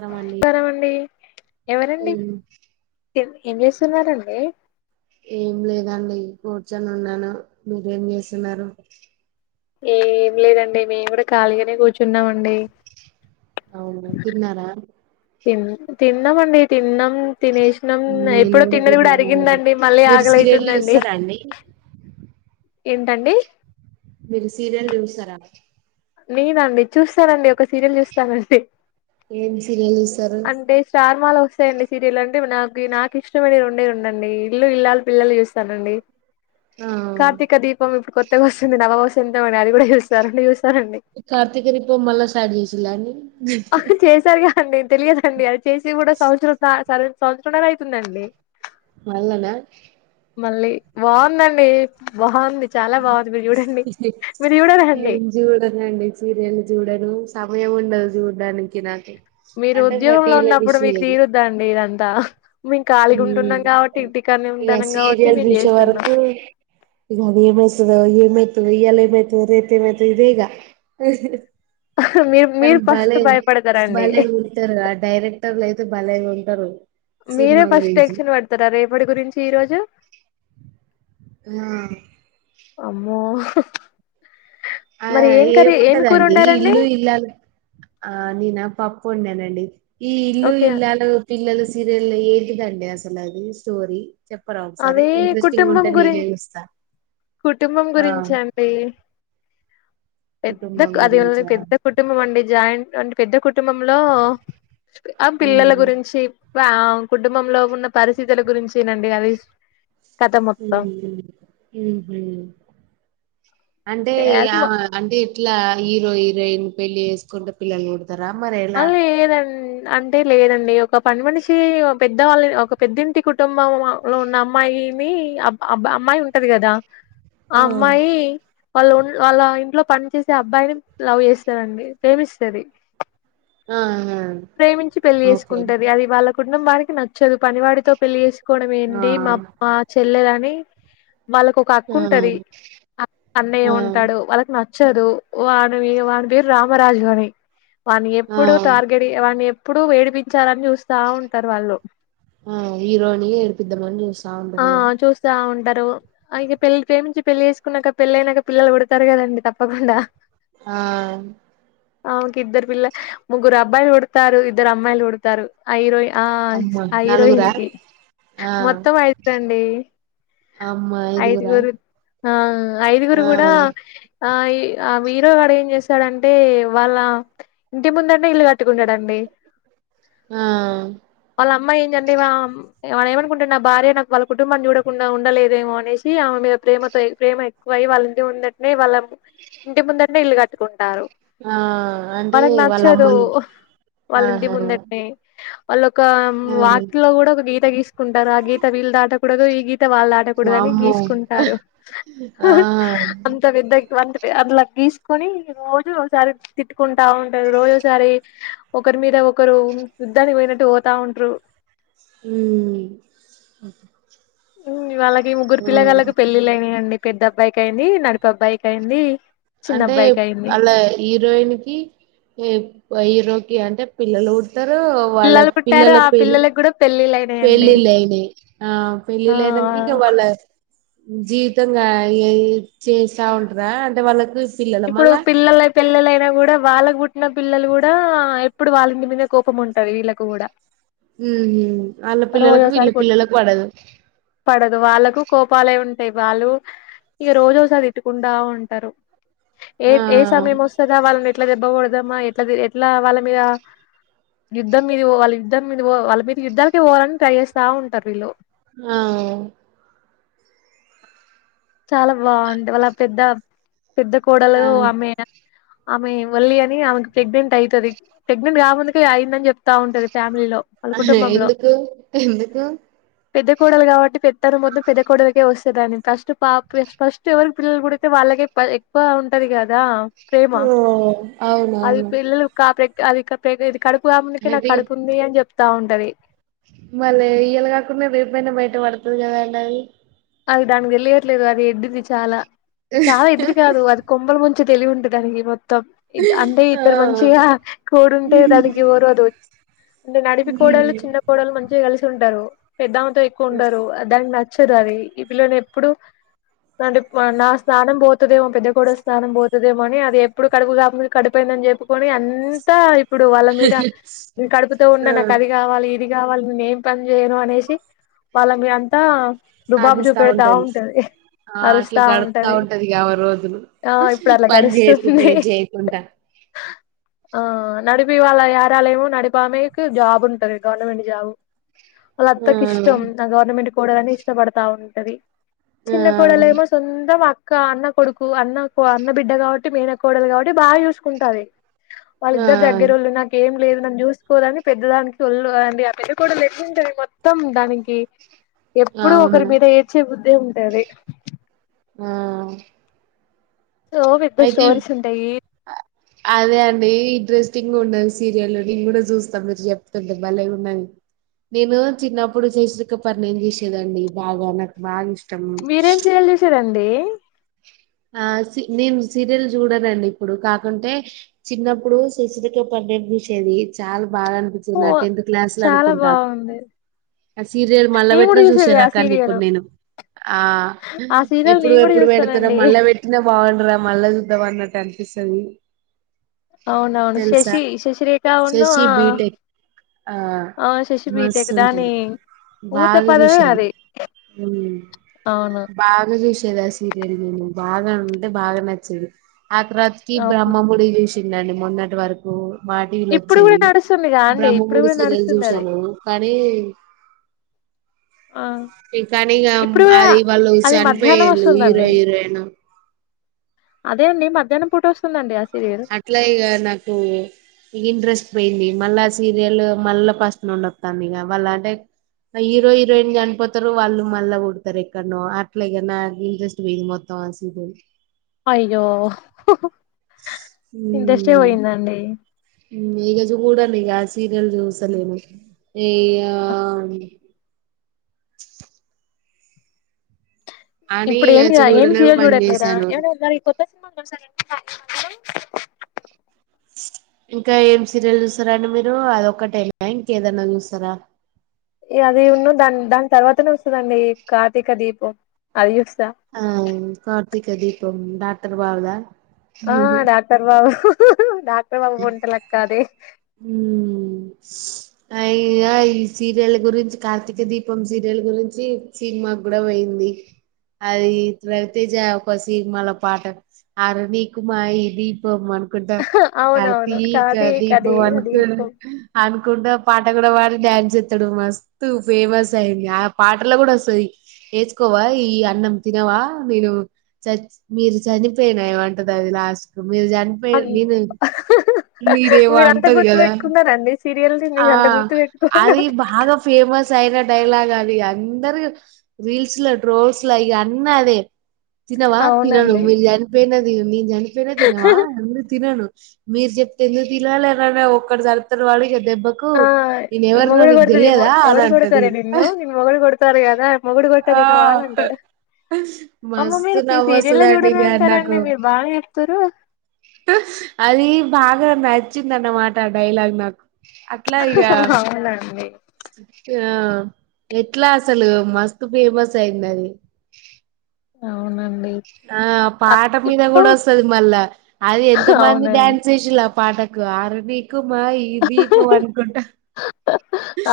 నమస్కారం అండి నమస్కారమండి. ఎవరండి ఏం ఎం ఏం చేస్తున్నారండి? ఏం లేదండి కూర్చొని ఉన్నాను, మీరేం చేస్తున్నారు? ఏ ఏం లేదండి మేము గుడా ఖాళీగనే కూర్చున్నామండి. అవునా తిన్నారా? తిన్ తిన్నమండి. తిన్నం, తినేసినం నేను ఎప్పుడో కూడా తిన్నది గుడా తిన్నానండి అరిగిందండి మళ్ళీ మీరు సీరియల్ ఆకలైతుందండి. చూస్తారా అండి ఏంటండి? మీరు సీరియల్ చూస్తరా? నేనండి చూస్తనండి ఒక సీరియల్ చూస్తానండి ఏం సీరియల్ చూస్తారు అంటే స్టార్ మాలో వస్తాయండి సీరియల్ అంటే నాకి నాక్ ఇష్టంమైన రోండేరొందండి ఇల్లు ఇల్లాలు పిల్లలు చూస్తానండి. ఆ కార్తీక దీపం ఇప్పుడు కొత్తగా వస్తుంది నవవసంతం అని అది కూడా చూస్తా రొండు చూ కార్తికదీపం మళ స్టార్ట్ చేసిలాండి హండి తెలియదుండి అది చేసి కూడా సంవత్సరం దా సంవత్సరం నర అవుతుందండి. మల్ళన మళ్ళీ బావుందండి మొహం చాలా బావుంది మీరు చూడండి మీరు చూడదండి. నండి సీరియల్ చూడను సమయం ఉండదు చూడడానికి నాకి మీరు ఉద్యోగంలో ఉన్నప్పుడు మీకు తీరుద్దా అండి ఇదంతా? మేము ఖాళీగా ఉమ్ ఉంటున్నాం కాబట్టి ఇంటికాన్నే ఇగ ఉంటానం కాబట్టి సీరియల్ మేము చూసే చేస్తున్నా వరకు అది ఏం అయిస్సధో ఏం అయి ఈయల ఎమ్మైత ధో, రేపు ఏమైతది ఇదేగా హ్హ్ మీరు కానీ మీరు ఫస్ట్ బాలే భయపడతారండి బాలే ఉంటారుగా ఆ డైరెక్టర్లు అయితే బాలే ఉంటరు. మీరే ఫస్ట్ టెన్సన్ పెడతారా రేపటి గురించి ఈ రోజు? అ అమ్మో హ్ ఆయ్ ఏము ఉంటద అండి వండారండి ఇల్లు ఇల్లాలు ఆ నినా పప్పు వండానండి ఈ ఇల్లు ఓకే ఇల్లాలు పిల్లలు సి జెల్ ఏంటిదండి అసలు అది స్టోరీ? చెప్పరా ఒకసారి అదే ఇంట్రెస్టింగ్ కుటుంబం ఉంటే వీడియో గురించి చూస్తా. కుటుంబం ఆ గురించి అండి పెద్ద కుటుంబం అది గురించా పెద్ద కుటుంబం అండి జాయింట్ అంటే పెద్ద కుం కుటుంబంలో ఆ పిల్లల ఉహు గురించి వావ్ కుటుంబంలో ఉన్న పరిస్థితుల గురించినండి అవి ఊ ఉహు అంటే ఇగ అంటే ఇట్లా హీరో హీరోయిన్ పెళ్లి చేసుకుంటే పిల్లలు కూడ తర మరి ఎలా లేదండి అంటే లేదండి ఒక పని మనిషి ఓ పెద్దవాళ్ళ ఒక పెద్దింటి కుటుంబం వ లో ఉన్న అమ్మాయి కిని అ ఆబ్బ్బా యీ అమ్మాయి ఉంటది కదా ఆ అమ్మాయి వాళ్ళు ఉన్ వాళ్ళ ఇంట్లో పని చేసే అబ్బాయిని లవ్ చేస్తాదండి ప్రేమిస్తది. ఆహ ప్రేమించి పెళ్లి చేసుకుంటది అది వాళ్ళ కుటుంబానకి నచ్చదు పనివాడితో పెళ్లి చేసుకు కోవడం ఆ ఏంటి మా మా చెల్లెలని వాళ్ళకు ఒక అక్క ఆ ఉంటది అ ఆ అన్నయ్య ఉంటడు వాళ్ళకి న చ్చదు వాని వి వాని పేరు రామరాజు అని వాని ఆ ఎప్పుడు టార్ వాని ఎప్పుడు ఏడిపించాలని చూస్తా ఉంటారు వాళ్ళు. ఆ హీరోని ఏడిపిద్దామని చూస్తా ఆ ఉంటరు ఇగ చూస్తా ఉంటా డు అ ఇక పెళ్లి ప్రేమించి పెళ్లి చేసుకున్నాక పెళ్లి అయినాక పిల్లలు పుడతారు కదండి తప్పకుండా ఆ ఆమెకి ఇద్దరు పిల్ల ముగ్గురు అబ్బాయిలు పుడతారు, ఇద్దరు అమ్మాయిలు పుడతారు ఆ హిరోయిన్ ఆ అమ్మ ఆ ఇరోహిన్ నలుగురా కి ఆ మొత్తం అయ్ దండి అమ్మ ఐదుగురా ఐదుగురు ఆ ఐదుగురు ఆ కూడా ఆ ఆ వీరో కాడ ఏం చేస్తాడంటే వాళ్ళ ఇంటి ముందటే ఇల్లు కట్టుకుంటాడండి. ఆ వాళ్ళ అమ్మాయి ఏంజంటే వమ్ వాడు ఏమనుకుంటాడు అబ్బా నా భార్య నాకు వాళ్ళ కుటుంబాన్ని చూడకుండా ఉండలేదేమో అనేసి ఆమె మీ ప్రేమతో ప్రేమ ఎక్కువయి వాళ్ళ ఇంటి ఉందంటనే వాళ్ళ ఇంటి ముందంటే ఇల్లు కట్టుకోండి. నారు ఆ అంటే వాళ్ళకి వాళ్ళ నచ్చదు అమ్మోళ్ళింటి వాళ్ళ ఇంటి ఆహా ముందటని వాళ్ళు ఒక ఆ వాటిల్లో కూడా ఒక గీత గీసుకుంటారు ఆ గీత వీళ్ళు ట్టకూడదు ఈ గీత వాళ్ళు దాటకూడదు అని వామ్మో గీసుకుంటారు ఆ అంత విద్దకి వంత అదిలక్ తీసుకుని రోజు ఒకసారి తిట్టుకుంటా ఉంటారు రోజు ఒకసారి ఒకరి మీద ఒకరు యుద్దానికి పోయినట్టు పోతా ఉంటరు ఉ ఉ అలాగే ముగ్గురు పిల్లగాళ్ళకి పెళ్లిళ్లు అయినాయండి. పెద్ద అబ్బాయికి అయింది నడిపు అబ్బాయికి అయింది చిన్న అంటే అబ్బాయికి అయింది అళ్ళ హీరోయిన్ కి హీరో అంటే పిల్లలు పుడతరు వాళ్ళ పిల్లలు పుట్టారు పిల్లల ఆ పెల్లి పిల్లలకి కూడా పెళ్ళిళ్ళ అయినాయండి పెళ్ళిల్లు అయినయ్ ఆ ఆ పెళ్ళిల్లు అయినంక వాల జీవితంగా ఏ చేస్తా ఉంటర అంటే వాళ్ళకు పిల్లల ఇప్పుడు మళ్ళా పిల్లల పెల్లలైనా కూడా వాళ్ళకు గు చిన్న పిల్లలు కూడా ఎప్పుడు వాళ్ళంటి మీదే కోపం ఉంటారు వీళ్ళకు కూడా ఉహు అళ్లపిల్లలకు వీళ్ళ రోజోసారి కొట్టు పిల్లలకు పడదు పడదు వాళ్ళకు కోపాలే ఉం అంటే వాళ్ళు ఇక రోజోజ దిట్టుకుంటా ఉంటారు ఏ ఆ ఏ సమయం వస్తదా వాళ్ళని ఎట్ల దెబ్బ కొడదామా ఎట్ల ఎట్ల వాళ్ళ మీద యుద్ధం మీద వాళ్ళ యుద్ధం మీద పో వాళ్ళ మీద యుద్ధాలనికి పోవాలని ట్రై చేస్తా ఉంటరు వీళ్ళు ఆ చాలా బాగుంట వాళ్ళ పెద్ద పెద్ద కోడలు ఆ ఆమె ఆమె వళ్లి అని ఆమెకి ప్రెగ్నెంట్ అయితది ప్రెగ్నంట్ గా ముందుకే అయిందని చెప్తా ఉంటది వళ్ళ కుటుంబంలో ఎందుకు ఎందుకు పెద్ద కోడళ్లు కాబట్టి పెత్తన మొత్తం పెద్ద కోడలకే వస్తదని ఫస్ట్ పాప ఫస్ట్ ఎవరి పిల్లలు పుడితే వాళ్ళకే ఎక్కువ ఉంటది కదా ప్రేమా ఓ అది అవునవును పిల్లల కా అది ఇది కడుపుగా ముందుకి నాకు అయితే ఇగ కడుపు ఉంది అని చెప్తా ఉంటది మళ్ళీ ఇయలా కాకుండా రేపుయినా బయట పడుతుంది కదండి అది అది దానికి తెళ్లియట్లేదు అది ఎడ్డిది చాలా చాలా ఎడ్డిది కాదు అది కొమ్మల ముంచి తెలివి ఉంటే దానికి మొ మొత్తం అంటే ఆ ఇద్దరు మంచిగా కోడుంటే హ్మ్. దానికి ఊరుదు అంటే నడిపి కోడలు హ్మ్. చిన్న కోడలు మంచిగా కలిసి ఉంటారు పెద్దా ఆమెతో ఎక్కువ ఉంటరు దానికి నచ్చదు అది ఈ పిల్లను ఎప్పుడు అంటే నా స్నానం పోతదేమో పెద్ద కోడలు స్నానం పోతదేమోని అది ఎప్పుడు కడుగుదా కడిపోయింది ని చెప్పుకొని అంతా ఇప్పుడు వాళ్ళ మీద కడుపుతూ ఉన్న ఆ నాకు అది కావాలి ఇది కావాళి నేను ఏం పని చేయను అనేసి వాళ్ళ మీ అంతా అది పెడతా ఉంటది ఆ అట్లా గడుతా ఉంటది వ రోజులు ఆ ఇప్పుడు అట్లా పని చేయకుంటే గడుస్తుంది ఏ జేయకుండా ఆ నడిపి ఇ వాళ్ళ యారాలమో నడిపామేకు జాబ్ ఉంటది గవర్నమెంట్ జాబ్ వాళ్ళ ఆ అత్తకు ఇష్టం నా గవర్నమెంట్ కోడలని ఇష్టపడతా ఉంటది ఆ చిన్న కోడలేమో సొంత మా ఇంకా అన్న కొడుకు అన్న అన్న బిడ్డ కాబట్టి మేన కోడలు కాబట్టి బాగా చూసుకుంటాది వాళ్ళి ఇద్దరు దగ్గర వాళ్ళు ఆ నాకేం లేదు నన్ను చూసుకోదని పెద్దదానికి ఒళ్ళు అండి ఆ పెద్ద కోడలు ఎట్లుంటది మొత్తం దానికి ఎప్పుడూ అవును ఒకరి మీద ఏడ్చే బుద్దే ఉంటది మ్ సో పెద్ద అయితే స్టోరీస్ ఉంటాయి అదే అండీ ఇంట్రెస్టింగ్ ఉన్నది సీరియల్ నేను కూడా చూస్తా మీరు చెప్తుంటే భలే ఉన్నది నేను చిన్నప్పుడు చేశరిక పర్ని ఏం చేసేదండి బాగా నాకు బాగా ఇష్ మీరేం చేయల్ చేసారండి ఆ సి నేను సీరియల్ చూడనండి ఇప్పుడు కాకుంటే చిన్నప్పుడు శశిరిక పరిణయం చూస్ చ్చేది చాలా బాగా అనిపిచ్చేది ఓ నా టెన్త్ క్లాస్ లో చాలా అనుకుంటా బాగుంది ఆ సీరియల్ మళ్ళా నేను కూడా పెట్టినా చూసే చూసేది ఆ రకాన్ని ఇప్పుడు సీరియల్ నేను ఆ ఆ సీరియల్ ఎప్పుడు నేను కూడా ఎప్పుడు పెడత చూస్తానండి మళ్ళా పెట్టినా బాగుండరా మళ్ళా చూద్దాం అన్నట్టు అనిపిస్తది అవునవును తెలుసా శశి శశిరేఖ అవును శశి ఆ బీటెక్ ఆ ఆ శశి మస్తు బీటెక్ దాని ఉంటది ఊత బాగా పదమే జూసేది అది మ్ అవును బాగా జూసి దా సీరియల్ మేము బాగా ఉంటే బాగా నచ్చది ఆ తర్వాతకి అవును బ్రహ్మముడి చ న్నండి మొన్నటి వరకు మా టీవీలో ఇప్పుడు కూడా వచ్చాయి నడుస్తుందిగా అండి ఇప్పుడు బ్రహ్మమూరి కూడా సీరియల్ నడుస్తుంది అది చూశాను కానీ ఆ ఆ ఇ కానీక ఇప్పుడు కూడా అది వాళ్ళు అది మధ్యాహ్నం చనిపోయేళు హీరో వస్తుందండి హీరోయిన్ అదేండి మధ్యాహ్నంపూట వస్తుందండి ఆ స్ అట్లా ఇగ నాకు ఇంట్రెస్ట్ పోయింది మళ్ళా అ సీరియల్ మళ్ళా ఫస్ట్ నుండి వత్తాందిగ ఇక మళ్ళ అంటే హీరో హీరోయిన్ చనిపోతారు వాళ్ళు మళ్ళా ఊడతారు ఎక్కడనో అట్లేగా నా ఇంట్రెస్ట్ వోయిన్ మొత్తం ఆ సిర్యల్ అయ్యో ఇంట్రెస్ట్ ఏ పోయిందండి ఈగజు కూడండి ఆ సీరియల్ జూస్తా నేను ఏయాన్ ఆ అని ఇప్పుడు ఇగ ఏంటి అఏమి చూడనే సీరియల్ బంద్ చూడట్లేదా చేశాను ఏమ కొత్త సినిమా కలుసా అ ఇంకా ఏం సీరియల్ చూస్తారండి మీరు అదొక్కటేనా ఇంక ఏదన్నా చూస్తారా అది ఉన్ను దాని దాని తర్వాతనే వస్తదండి కార్తీక దీపం అది ఆ కార్తక దీపం డాక్టర్ బాబుదా ఆ డాక్టర్ బాబు డాక్టర్ బాబు వంటలక్కదే [unintelligible] అయ ఈ సీరియల్ గురించి కార్తీక దీపం సీరియల్ గురించి సినిమా కూడా పోయి అది రవితేజ ఒక సినిమలో పాట అరనీకుమా ఈ దీపం అనుక్ కుంటా అవునవును కార్తీక ది దీపం అనుకు దీపం అనుకుంటా పాట అక్కడ వాడి డ్యాన్స్ ఇస్తాడు మస్తు ఫేమస్ అయింది ఆ పాటల్లో కూడా వస్తది వేసుకోవా ఈ అన్నం తినవా నేను చచ్ మీరు చనిపోయినా ఏమంటది అది లాస్ట్ కు మీరు చనిపోయి అయ్యో నేను మీరేవో మీరంత అంటది గుర్తు కదా పెట్టుకున్నారండి సీరియల్ ని ఆ మీరు అంత గుర్తు పెట్టుకున్నా అది బాగా ఫేమస్ అయిన డైలాగ్ అద్ ఇగ అందరు రీల్స్లో ట్రోల్స్లో ఇగ అన్నదే తినవా తినను అవునండి మీరు చనిపోయిన తి నేన్ చనిపోయిన తినవా అందురు తినను మీర్ చెప్తే ఎందుకు తినాలనన్నా ఒక్కట్ సరుత్తడు వాడు ఇగ దెబ్ ఆ మొగుడు కొడతడేమో అని ఎవరు అంటది కొడతరే నిన్నూ నీ మొగుడు కొడతారు కదా మొగుడు కొ డ్తడ్ ఆ తినవా అన్ అంటడు. అమ్మ మస్తు మీరు సీరియలే నవ్వొస్తదండి చూడరూ ఇగ నాకు అంటరండి మీరు బానే చెప్తున్రు. అది బాగా నచ్చిందన్నమాట ఆ డైలాగ్ నాకు అట్లా ఇగ అవునండి ఆ ఎట్లా అసలు మస్తు ఫేమస్ అయిందది. అవునం ఆ పాట మీద గుడా వస్తది మళ్ళా అది ఎంత మంది అవునండి డ్యాన్స్ చేసింలప్ పాటకు ఆరా నీకు మా ఈ దీపం అనుకుంట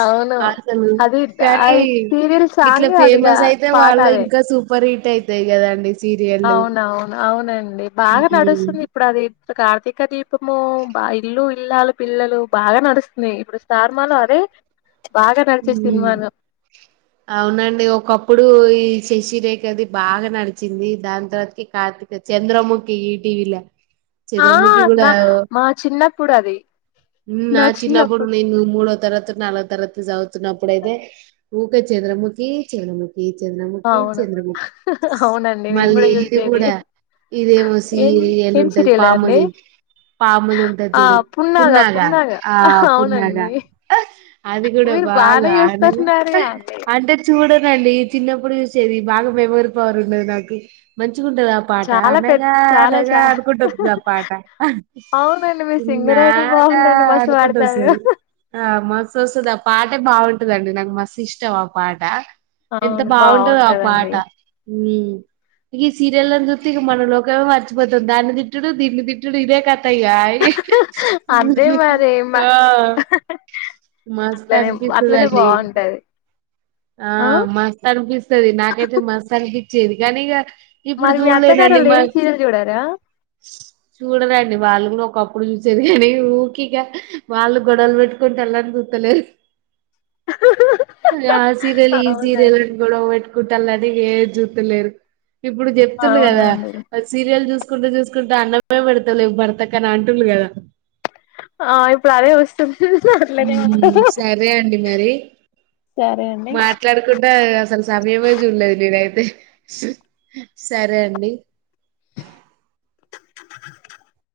అవును అసలు అది ఆ కనీ సీరియల్ ఇట్ల సాంగ్ అదిగా ఫేమస్ అయితే పాట వాళ్ళు ఇం కా సూపర్ హిట్ అయితయి కదండి. సీరియల్లు అవునవున్ అవునండి బాగా ఉమ్ నడుస్తుంది ఇప్పుడది కార్తీక దీపము బా ఇల్లు ఇల్లాలు పిల్లలు బాగా నడుస్తున్నాయి ఇప్పుడు స్టార్ మాలో అదే బాగా నడిచే మ్ సినిమాను అవునండి ఒకప్పుడు ఈ శశిరేఖది బాగా నడిచింది దాన్ తర్వాతకి కార్తీక చంద్రముఖి ఈటీవీలా ఆ చంద్రముఖి గుడా నా ఆవో మా చిన్నప్పుడు అది మ్ నా చిన్నపుడు నేను మూడో తరగతో నాలుగో తరగతో చదు తున్నప్పుడైతే ఊకె చద్రముఖి చద్రముక్ ఖి చంద్రముఖి అవును చంద్రముక్ అవునండి నేను మళ్ళీ కూడా ఇది చూసేది గూడా ఇదేమో ఏం సీరియల్ ఏం ఉంటది సీరియల్ అండి పాముది. పాముది ఉంటద్ జూడు పున్నాగా ఆ పున్నాగా అది గుడా మీరు బాగా బానే ఆననే చూస్తున్నారుగా అండి అంటే చూడనండి చిన్నప్ ప్పుడు చూసేది బాగా మెమోరీ పవర్ ఉన్నది నాకు మంచి చిగుంటది ఆ పాట చాలా పెద్ద అనగా చాలా అనగా చా అనుకుంట వస్తదా పాట అదైతే ఉన్నాగా బాగుందండి మస్త్ అనుకుంట పాడతారు. వస్తది ఆ మస్త్ వస్తుంది ఆ పాటే బాగుంటదండి నాకు మస్త్ ఇష్టం ఆ పాట ఎంత అవును బాగుంటదో ఆ బాగుంటదండి పాట ఇగ ఈ సీరియలన్ చూత్తె ఇగ మన లోకమే మర్చిపోతాం దాన్ని తిట్టుడు దీన్ని తిట్డుడు ఇదే క థ ఇగ ఆ అయీ అంతే మరి మ ఆ మస్ అట్లనే అట్లనే అనిపిస్తదండి. బాగుంటది ఆ మస్త్ అనిపిస్తది నాకైతే మస్త్ అనిపిచ్చేది కనీ ఇగ ఇప్పుడు మరి మీ చూడ్లేదండి అత్తగారోళ్ళు ఏం మాక్ సీరియల్ చూడరా చూడరండి వాళ్ళు గుడా ఒకప్పుడు చూసేది కనీ ఊకిగ వాళ్ళు గొడవలు పెట్టుకుంట అళ్ళన్ లేరు ఇగ ఆ సీరియల్ ఈ అవునండి సీరియలన్ గొడవ పెట్ కుంటాన్లని ఇగ ఏద్ జూత్తలేరు ఇప్పుడు చెప్తున్లు గదా అవునండి సీరియల్ చూస్ కుంట చూస్కుంటే అన్నమే పెడతలేవ్ భర్తకని అంటున్లు కదా ఆ ఇప్పుడు అదే వస్తుంద్ మ్ సరే అండి మరి సరే అండి మాట్లాడకుంటా అసలు సమయమే చూడ్లేదు నేనై సరే అండి [inaudible]